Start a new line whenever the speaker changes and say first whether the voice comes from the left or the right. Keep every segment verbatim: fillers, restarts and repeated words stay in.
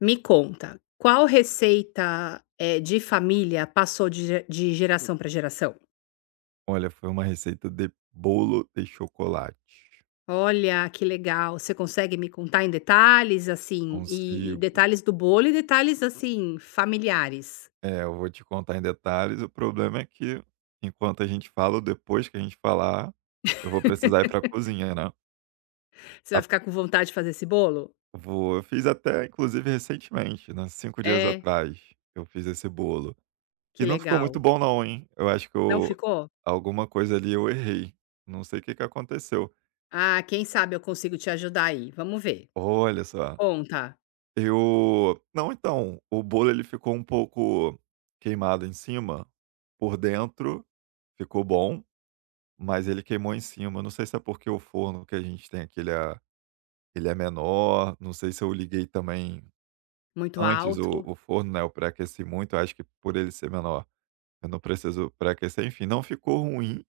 left: Me conta, qual receita, eh, de família passou de ge de geração para geração?
right: Olha, foi uma receita de bolo de chocolate.
left: Olha, que legal. Você consegue me contar em detalhes, assim, e e
right: Consigo.
left: detalhes do bolo e detalhes, assim, familiares?
right: É, eu vou te contar em detalhes. O problema é que enquanto a gente fala ou depois que a gente falar, eu vou precisar ir para a cozinha, né.
left: Você vai
right: A
left: ficar com vontade de fazer esse bolo?
right: vou eu fiz até inclusive recentemente, né, cinco dias
left: É?
right: atrás, eu fiz esse bolo. E
left: Que
right: não ficou muito
left: legal.
right: bom não, hein. Eu acho que
left: Não
right: eu
left: ficou?
right: alguma coisa ali eu errei, não sei o que que aconteceu.
left: Ah, quem sabe eu consigo te ajudar aí, vamos ver.
right: Olha só.
left: Conta.
right: Eu não, então, o bolo ele ficou um pouco queimado em cima, por dentro ficou bom, mas ele queimou em cima. Eu não sei se é porque o forno que a gente tem aqui ele é ele é menor, não sei se eu liguei também
left: Muito
right: antes o
left: alto,
right: o forno, né, eu pré-aqueci muito. Eu acho que por ele ser menor, eu não preciso pré-aquecer, enfim, não ficou ruim,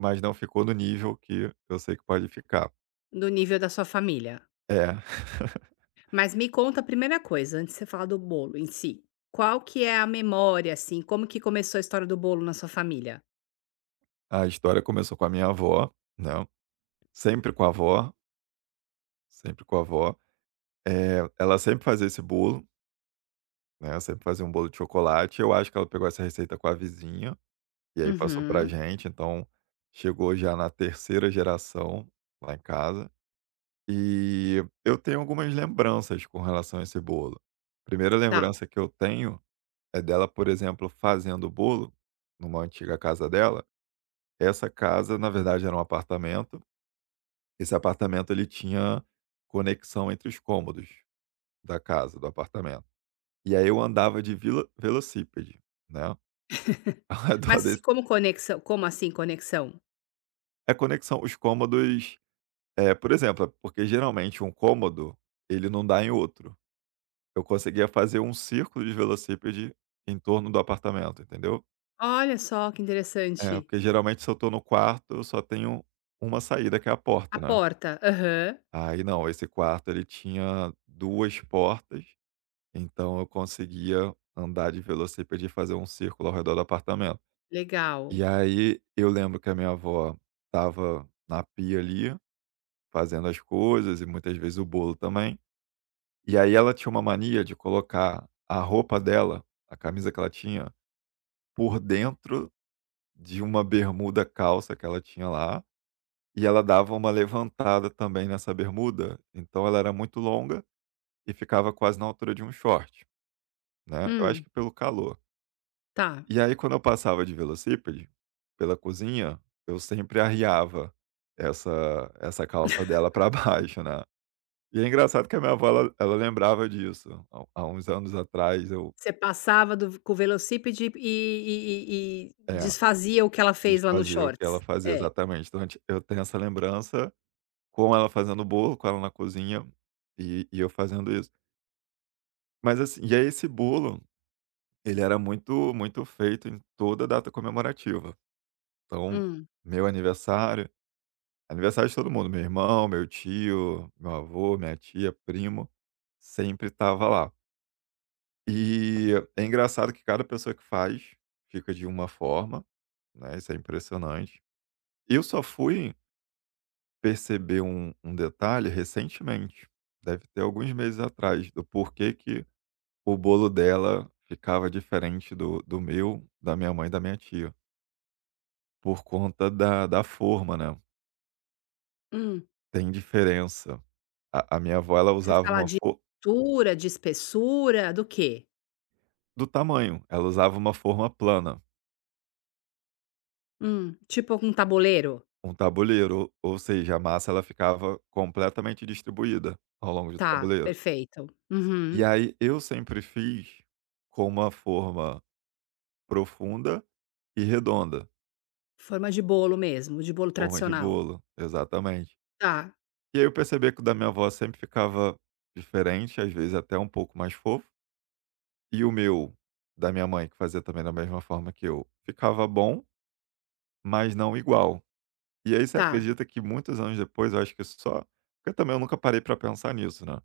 right: mas não ficou no nível que eu sei que pode ficar.
left: no nível da sua família.
right: É.
left: Mas me conta a primeira coisa, antes de você falar do bolo em si, qual que é a memória, assim, como que começou a história do bolo na sua família?
right: A história começou com a minha avó, né, sempre com a avó, sempre com a avó. Eh, ela sempre fazia esse bolo, né, ela sempre fazia um bolo de chocolate. Eu acho que ela pegou essa receita com a vizinha, e aí passou pra
left: Uhum,
right: gente, então chegou já na terceira geração lá em casa. E eu tenho algumas lembranças com relação a esse bolo. Primeira
left: tá.
right: lembrança que eu tenho é dela, por exemplo, fazendo o bolo numa antiga casa dela. Essa casa, na verdade, era um apartamento. Esse apartamento ele tinha conexão entre os cômodos da casa, do apartamento. E aí eu andava de vilo velocípede, né, ao redor
left: Mas se-
right: desse.
left: como conexão, como assim conexão?
right: É conexão, os cômodos, eh, por exemplo, porque geralmente um cômodo, ele não dá em outro. Eu conseguia fazer um círculo de velocípede em torno do apartamento, entendeu.
left: Olha só que
right: É,
left: interessante.
right: porque geralmente se eu estou no quarto, eu só tenho uma saída que é a
left: A
right: porta, né.
left: porta, aham,
right: Aí não, esse quarto ele tinha duas portas, então eu conseguia andar de velocípede e fazer um círculo ao redor do apartamento.
left: legal.
right: E aí eu lembro que a minha avó estava na pia ali, fazendo as coisas e muitas vezes o bolo também. E aí ela tinha uma mania de colocar a roupa dela, a camisa que ela tinha, por dentro de uma bermuda calça que ela tinha lá. E ela dava uma levantada também nessa bermuda. Então ela era muito longa e ficava quase na altura de um short, né? Eu acho
left: Hum,
right: que pelo calor.
left: tá.
right: E aí, quando eu passava de velocípede pela cozinha, eu sempre arriava essa essa calça dela para baixo, né. E é engraçado que a minha avó, ela ela lembrava disso. Há há uns anos atrás eu
left: Você passava do com o velocípede e e e e
right: é,
left: desfazia o que ela fez lá no
right: desfazia o que ela
left: shorts.
right: fazia,
left: É.
right: exatamente. Então a gente eu tenho essa lembrança com ela fazendo bolo, com ela na cozinha e e eu fazendo isso. Mas assim, e aí esse bolo, ele era muito muito feito em toda data comemorativa. Então,
left: Hum,
right: meu aniversário aniversário de todo mundo, meu irmão, meu tio, meu avô, minha tia, primo, sempre tava lá. E é engraçado que cada pessoa que faz fica de uma forma, né? Isso é impressionante. Eu só fui perceber um, um detalhe recentemente, deve ter alguns meses atrás, do porquê que o bolo dela ficava diferente do, do meu, da minha mãe e da minha tia, por conta da, da forma, né?
left: hum.
right: Tem diferença. A, a minha avó, ela
left: Você
right: usava
left: fala
right: uma
left: de
right: forma
left: altura, de espessura, do quê?
right: do tamanho. Ela usava uma forma plana,
left: Hum, tipo um tabuleiro?
right: um tabuleiro, ou seja, a massa ela ficava completamente distribuída ao longo do
left: Tá,
right: tabuleiro.
left: perfeito.
right: E
left: Uhum.
right: aí eu sempre fiz com uma forma profunda e redonda,
left: Forma de bolo mesmo, de bolo
right: forma de
left: tradicional.
right: bolo, exatamente.
left: Tá,
right: E aí eu percebi que o da minha avó sempre ficava diferente, às vezes até um pouco mais fofo, e o meu, da minha mãe, que fazia também da mesma forma que eu, ficava bom, mas não igual. E aí você
left: tá.
right: acredita que muitos anos depois, eu acho que só porque também eu nunca parei para pensar nisso, né.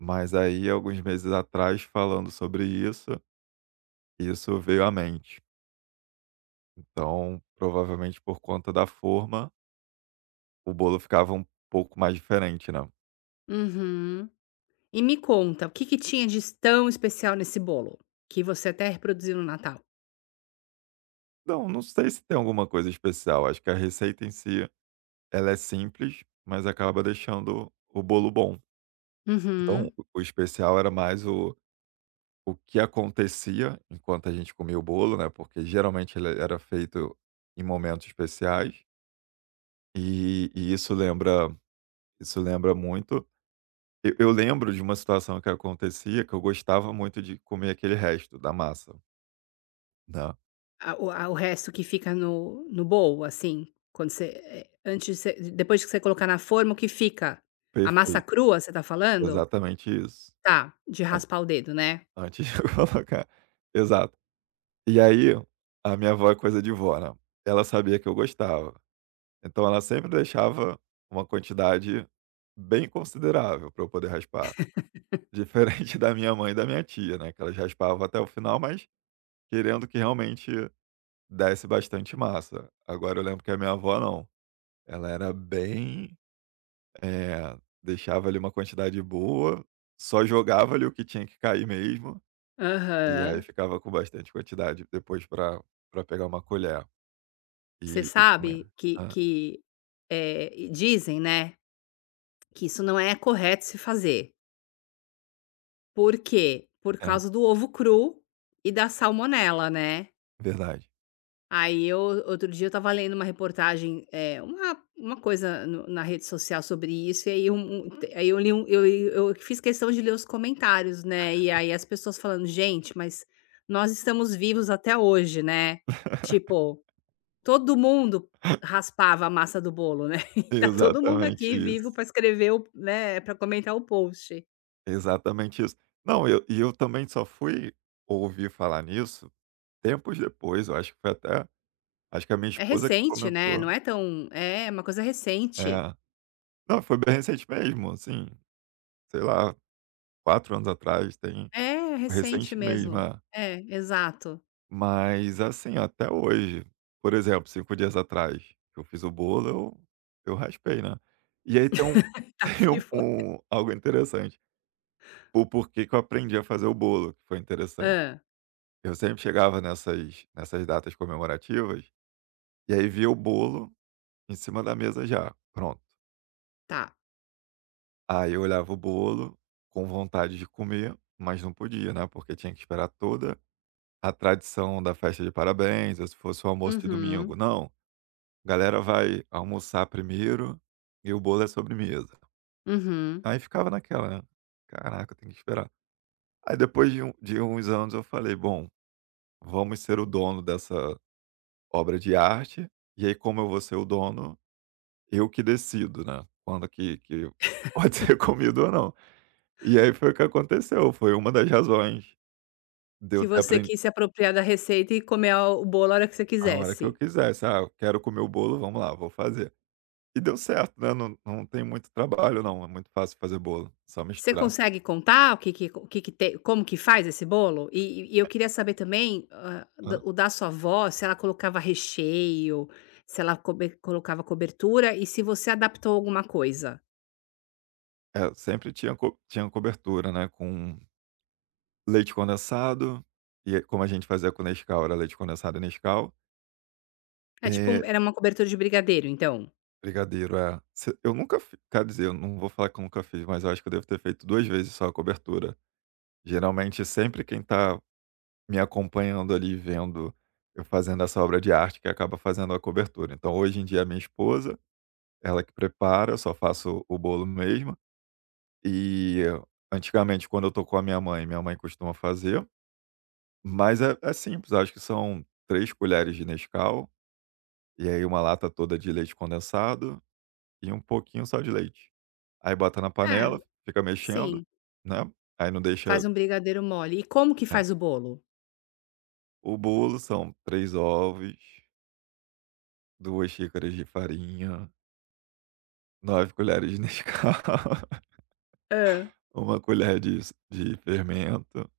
right: Mas aí alguns meses atrás, falando sobre isso, isso veio à mente. Então, provavelmente por conta da forma, o bolo ficava um pouco mais diferente, né.
left: Uhum. E me conta, o que que tinha de tão especial nesse bolo, que você até reproduziu no Natal?
right: Não, não sei se tem alguma coisa especial, acho que a receita em si, ela é simples, mas acaba deixando o bolo bom. Então
left: Uhum.
right: o o especial era mais o o que acontecia enquanto a gente comia o bolo, né? Porque geralmente ele era feito em momentos especiais e, e isso lembra, isso lembra muito. Eu, eu lembro de uma situação que acontecia que eu gostava muito de comer aquele resto da massa, né?
left: A o a o resto que fica no no bowl, assim, quando você, eh, antes de você depois que você colocar na forma, o que fica? A massa
right: Perfeito,
left: crua, você tá falando?
right: exatamente isso.
left: Tá, de
right: An-
left: raspar o dedo, né?
right: Antes de eu colocar, exato. E aí a minha avó é coisa de vó, né? Ela sabia que eu gostava, então ela sempre deixava uma quantidade bem considerável para eu poder raspar. Diferente da minha mãe e da minha tia, né, que elas raspavam até o final, mas querendo que realmente desse bastante massa. Agora eu lembro que a minha avó não, ela era bem, eh, deixava ali uma quantidade boa, só jogava ali o que tinha que cair mesmo, e aí
left: Aham.
right: ficava com bastante quantidade depois para pra pegar uma colher
left: Você
right: e e comer.
left: sabe que
right: Hã,
left: que, eh, dizem, né, que isso não é correto se fazer. Por quê? Por
right: é,
left: causa do ovo cru e da salmonela, né.
right: verdade.
left: Aí eu outro dia eu estava lendo uma reportagem, eh, uma uma coisa no na rede social sobre isso, e aí um um te- aí eu li um eu eu fiz questão de ler os comentários, né, e aí as pessoas falando: "Gente, mas nós estamos vivos até hoje, né". Tipo, todo mundo raspava a massa do bolo, né, e tá todo mundo
right: Exatamente
left: aqui vivo
right: isso,
left: para escrever o né, para comentar o post.
right: exatamente isso. Não, eu e eu também só fui ouvir falar nisso tempos depois. Eu acho que foi até acho que a minha
left: É
right: esposa que
left: recente, né,
right: comentou.
left: não é tão é uma coisa recente.
right: É. Não, foi bem recente mesmo, assim, sei lá, quatro anos atrás, tem
left: É, é recente
right: recente mesmo,
left: mesmo.
right: é.
left: É, exato.
right: Mas assim, até hoje, por exemplo, cinco dias atrás que eu fiz o bolo, eu eu raspei, né. E aí tem um
left: Tá
right: tem um
left: vivo.
right: um algo interessante, o porquê que eu aprendi a fazer o bolo, que foi interessante.
left: Ah,
right: Eu sempre chegava nessas nessas datas comemorativas, e aí via o bolo em cima da mesa já, pronto.
left: tá.
right: Aí eu olhava o bolo com vontade de comer, mas não podia, né, porque tinha que esperar toda a tradição da festa de parabéns, ou se fosse o almoço de domingo.
left: Uhum,
right: Não, a galera vai almoçar primeiro e o bolo é sobremesa.
left: uhum.
right: Aí ficava naquela, né, "Caraca, tem que esperar". Aí depois de um de uns anos eu falei: "Bom, vamos ser o dono dessa obra de arte, e aí como eu vou ser o dono, eu que decido, né, quando que que pode ser comido ou não". E aí foi o que aconteceu, foi uma das razões de
left: Que
right: eu ter
left: você
right: aprendido
left: quis se apropriar da receita e comer a o bolo a hora que você
right: na hora que eu
left: quisesse.
right: quisesse. "Ah, eu quero comer o bolo, vamos lá, vou fazer". E deu certo, né, não não tem muito trabalho não, é muito fácil fazer bolo, só
left: Você
right: misturar.
left: consegue contar o que que o que que tem como que faz esse bolo? E e e eu queria saber também, hã, da
right: Hã.
left: o da sua avó, se ela colocava recheio, se ela cobe colocava cobertura e se você adaptou alguma coisa.
right: É, sempre tinha co tinha cobertura, né, com leite condensado, e aí como a gente fazia com Nescau, era leite condensado e Nescau.
left: É tipo um,
right: Eh,
left: era uma cobertura de brigadeiro, então?
right: Brigadeiro, é. Se eu nunca fi quer dizer, eu não vou falar que eu nunca fiz, mas eu acho que eu devo ter feito duas vezes só a cobertura. Geralmente sempre quem tá me acompanhando ali, vendo eu fazendo essa obra de arte que acaba fazendo a cobertura. Então, hoje em dia, a minha esposa, ela que prepara, eu só faço o bolo mesmo. E antigamente, quando eu tô com a minha mãe, minha mãe costuma fazer. Mas é, é simples, acho que são três colheres de Nescau, e aí uma lata toda de leite condensado e um pouquinho só de leite. Aí bota na
left: Ah,
right: panela, fica mexendo,
left: sim.
right: né? Aí não deixa.
left: Faz um brigadeiro mole. E como que
right: É.
left: faz o bolo?
right: O bolo são três ovos, duas xícaras de farinha, nove colheres de Nescau,
left: Ah.
right: uma colher de s de fermento,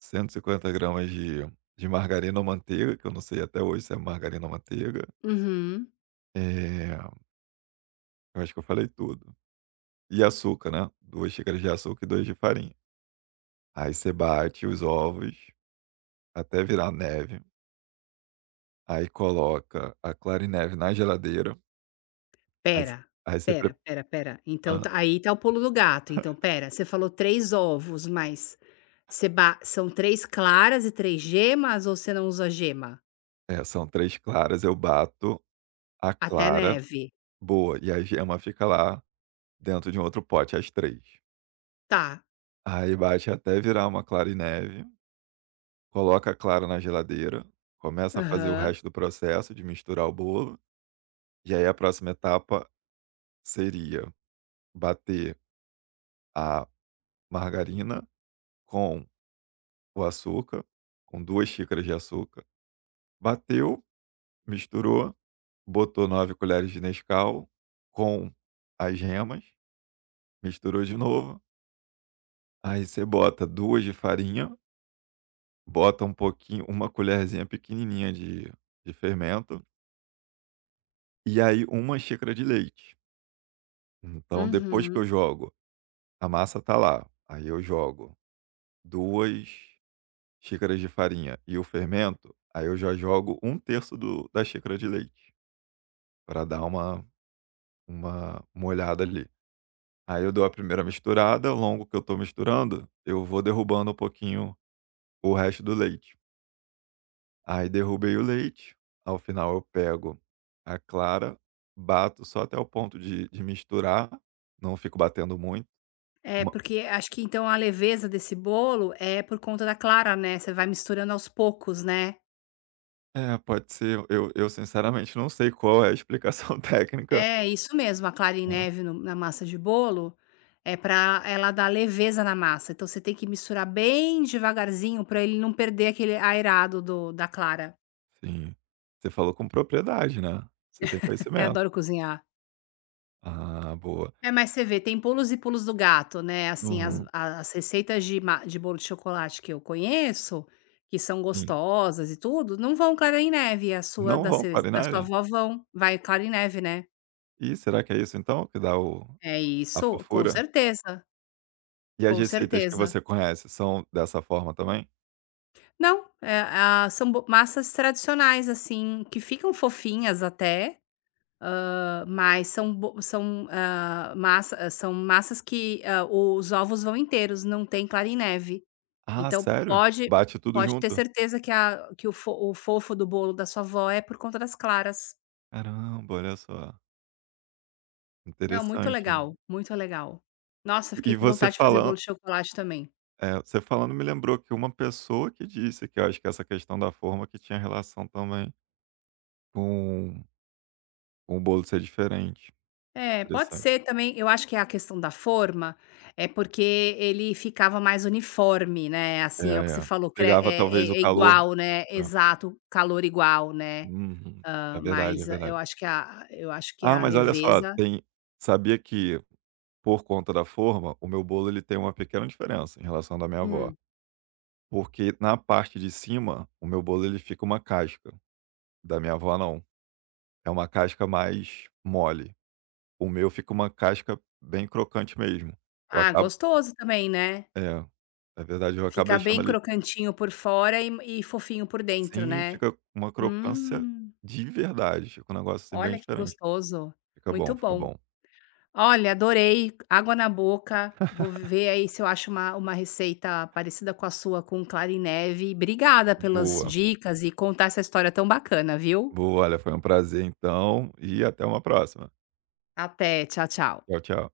right: cento e cinquenta gramas de de margarina ou manteiga, que eu não sei até hoje se é margarina ou manteiga.
left: Uhum.
right: Eh, eu acho que eu falei tudo. E açúcar, né, duas xícaras de açúcar e duas de farinha. Aí você bate os ovos até virar neve, aí coloca a clara em neve na geladeira. Aí v
left: pera,
right: aí você pre
left: pera, pera. espera. Então
right: hã.
left: tá, aí tá o pulo do gato. Então pera. Você falou três ovos, mas você ba são três claras e três gemas ou você não usa gema?
right: É, são três claras, eu bato a
left: Até
right: clara
left: neve.
right: boa, e a gema fica lá dentro de um outro pote, as três.
left: Tá.
right: Aí bate até virar uma clara em neve, coloca a clara na geladeira, começa a fazer o
left: Aham.
right: resto do processo de misturar o bolo, e aí a próxima etapa seria bater a margarina com o açúcar, com duas xícaras de açúcar. Bateu, misturou, botou nove colheres de Nescau com as gemas, misturou de novo, aí você bota duas de farinha, bota um pouquinho, uma colherzinha pequenininha de de fermento, e aí uma xícara de leite. Então, depois que eu
left: Uhum.
right: jogo a massa tá lá, aí eu jogo duas xícaras de farinha e o fermento, aí eu já jogo um terço do da xícara de leite, para dar uma uma molhada ali. Aí eu dou a primeira misturada, ao longo que eu tô misturando, eu vou derrubando um pouquinho o resto do leite. Aí derrubei o leite, ao final eu pego a clara, bato só até o ponto de de misturar, não fico batendo muito.
left: É,
right: Uma
left: porque acho que então a leveza desse bolo é por conta da clara, né, você vai misturando aos poucos, né?
right: é, Pode ser, eu eu sinceramente não sei qual é a explicação técnica,
left: É, isso mesmo, a clara em
right: né.
left: neve no na massa de bolo é para ela dar leveza na massa, então você tem que misturar bem devagarzinho para ele não perder aquele aerado do da clara.
right: Sim. Você falou com propriedade, né, você tem
left: Eu
right: conhecimento.
left: adoro cozinhar.
right: Ah, boa.
left: É, mas você vê, tem pulos e pulos do gato, né, assim, as
right: Uhum,
left: a- as receitas de ma de bolo de chocolate que eu conheço, que são
right: sim.
left: gostosas e tudo, não vão clara em neve. A sua,
right: Não
left: da
right: vão
left: se da sua
right: clarinagem.
left: avó, vão. Vai clara em neve, né.
right: Ih, será que é isso então que dá o
left: É
right: a
left: isso, com
right: fofura?
left: certeza,
right: E as
left: com
right: receitas que
left: certeza.
right: você conhece são dessa forma também?
left: Não, eh, ah, são bo massas tradicionais, assim, que ficam fofinhas até, hã, mas são bo são, hã, massa ah, são massas que, hã, os ovos vão inteiros, não tem clara em neve.
right: Ah,
left: Então
right: sério?
left: pode,
right: Bate tudo
left: pode ter
right: junto?
left: certeza que a que o fo o fofo do bolo da sua avó é por conta das claras.
right: Caramba, olha só,
left: Não, muito
right: interessante,
left: legal,
right: hein.
left: muito legal. Nossa,
right: E
left: fiquei
right: e
left: com
right: você
left: vontade de fazer bolo
right: falando
left: de chocolate também.
right: é, você falando me lembrou que uma pessoa que disse que eu acho que essa questão da forma que tinha relação também com com o bolo ser diferente.
left: É, pode
right: Interessante.
left: ser também. Eu acho que é a questão da forma, é porque ele ficava mais uniforme, né,
right: É,
left: assim, é o que você
right: é.
left: falou, cre é
right: Pegava talvez
left: é
right: o
left: é
right: calor,
left: igual, né,
right: né.
left: exato, calor igual, né.
right: Uhum. É
left: Hã,
right: verdade, é
left: mas eu
right: verdade.
left: acho que a eu acho que
right: Ah,
left: a
right: mas olha só,
left: leveza,
right: tem sabia que por conta da forma, o meu bolo ele tem uma pequena diferença em relação ao da minha avó,
left: hum.
right: porque na parte de cima, o meu bolo ele fica uma casca, da minha avó não. É uma casca mais mole. O meu fica uma casca bem crocante mesmo. Eu
left: Ah,
right: acabo
left: gostoso também, né.
right: é, na verdade, eu acabo
left: Fica
right: deixando
left: bem
right: ali,
left: crocantinho por fora e e fofinho por dentro,
right: sim,
left: né.
right: fica uma crocância
left: Hum,
right: de verdade, fica um negócio, assim, bem
left: olha que
right: diferente.
left: gostoso,
right: Fica
left: muito
right: bom, fica
left: bom.
right: bom.
left: Olha, adorei, água na boca. Vou ver aí se eu acho uma uma receita parecida com a sua, com clara. Obrigada pelas
right: Boa,
left: dicas e contar essa história tão bacana, viu.
right: boa. Olha, foi um prazer então e até uma próxima.
left: Até, tchau, tchau.
right: Tchau, tchau.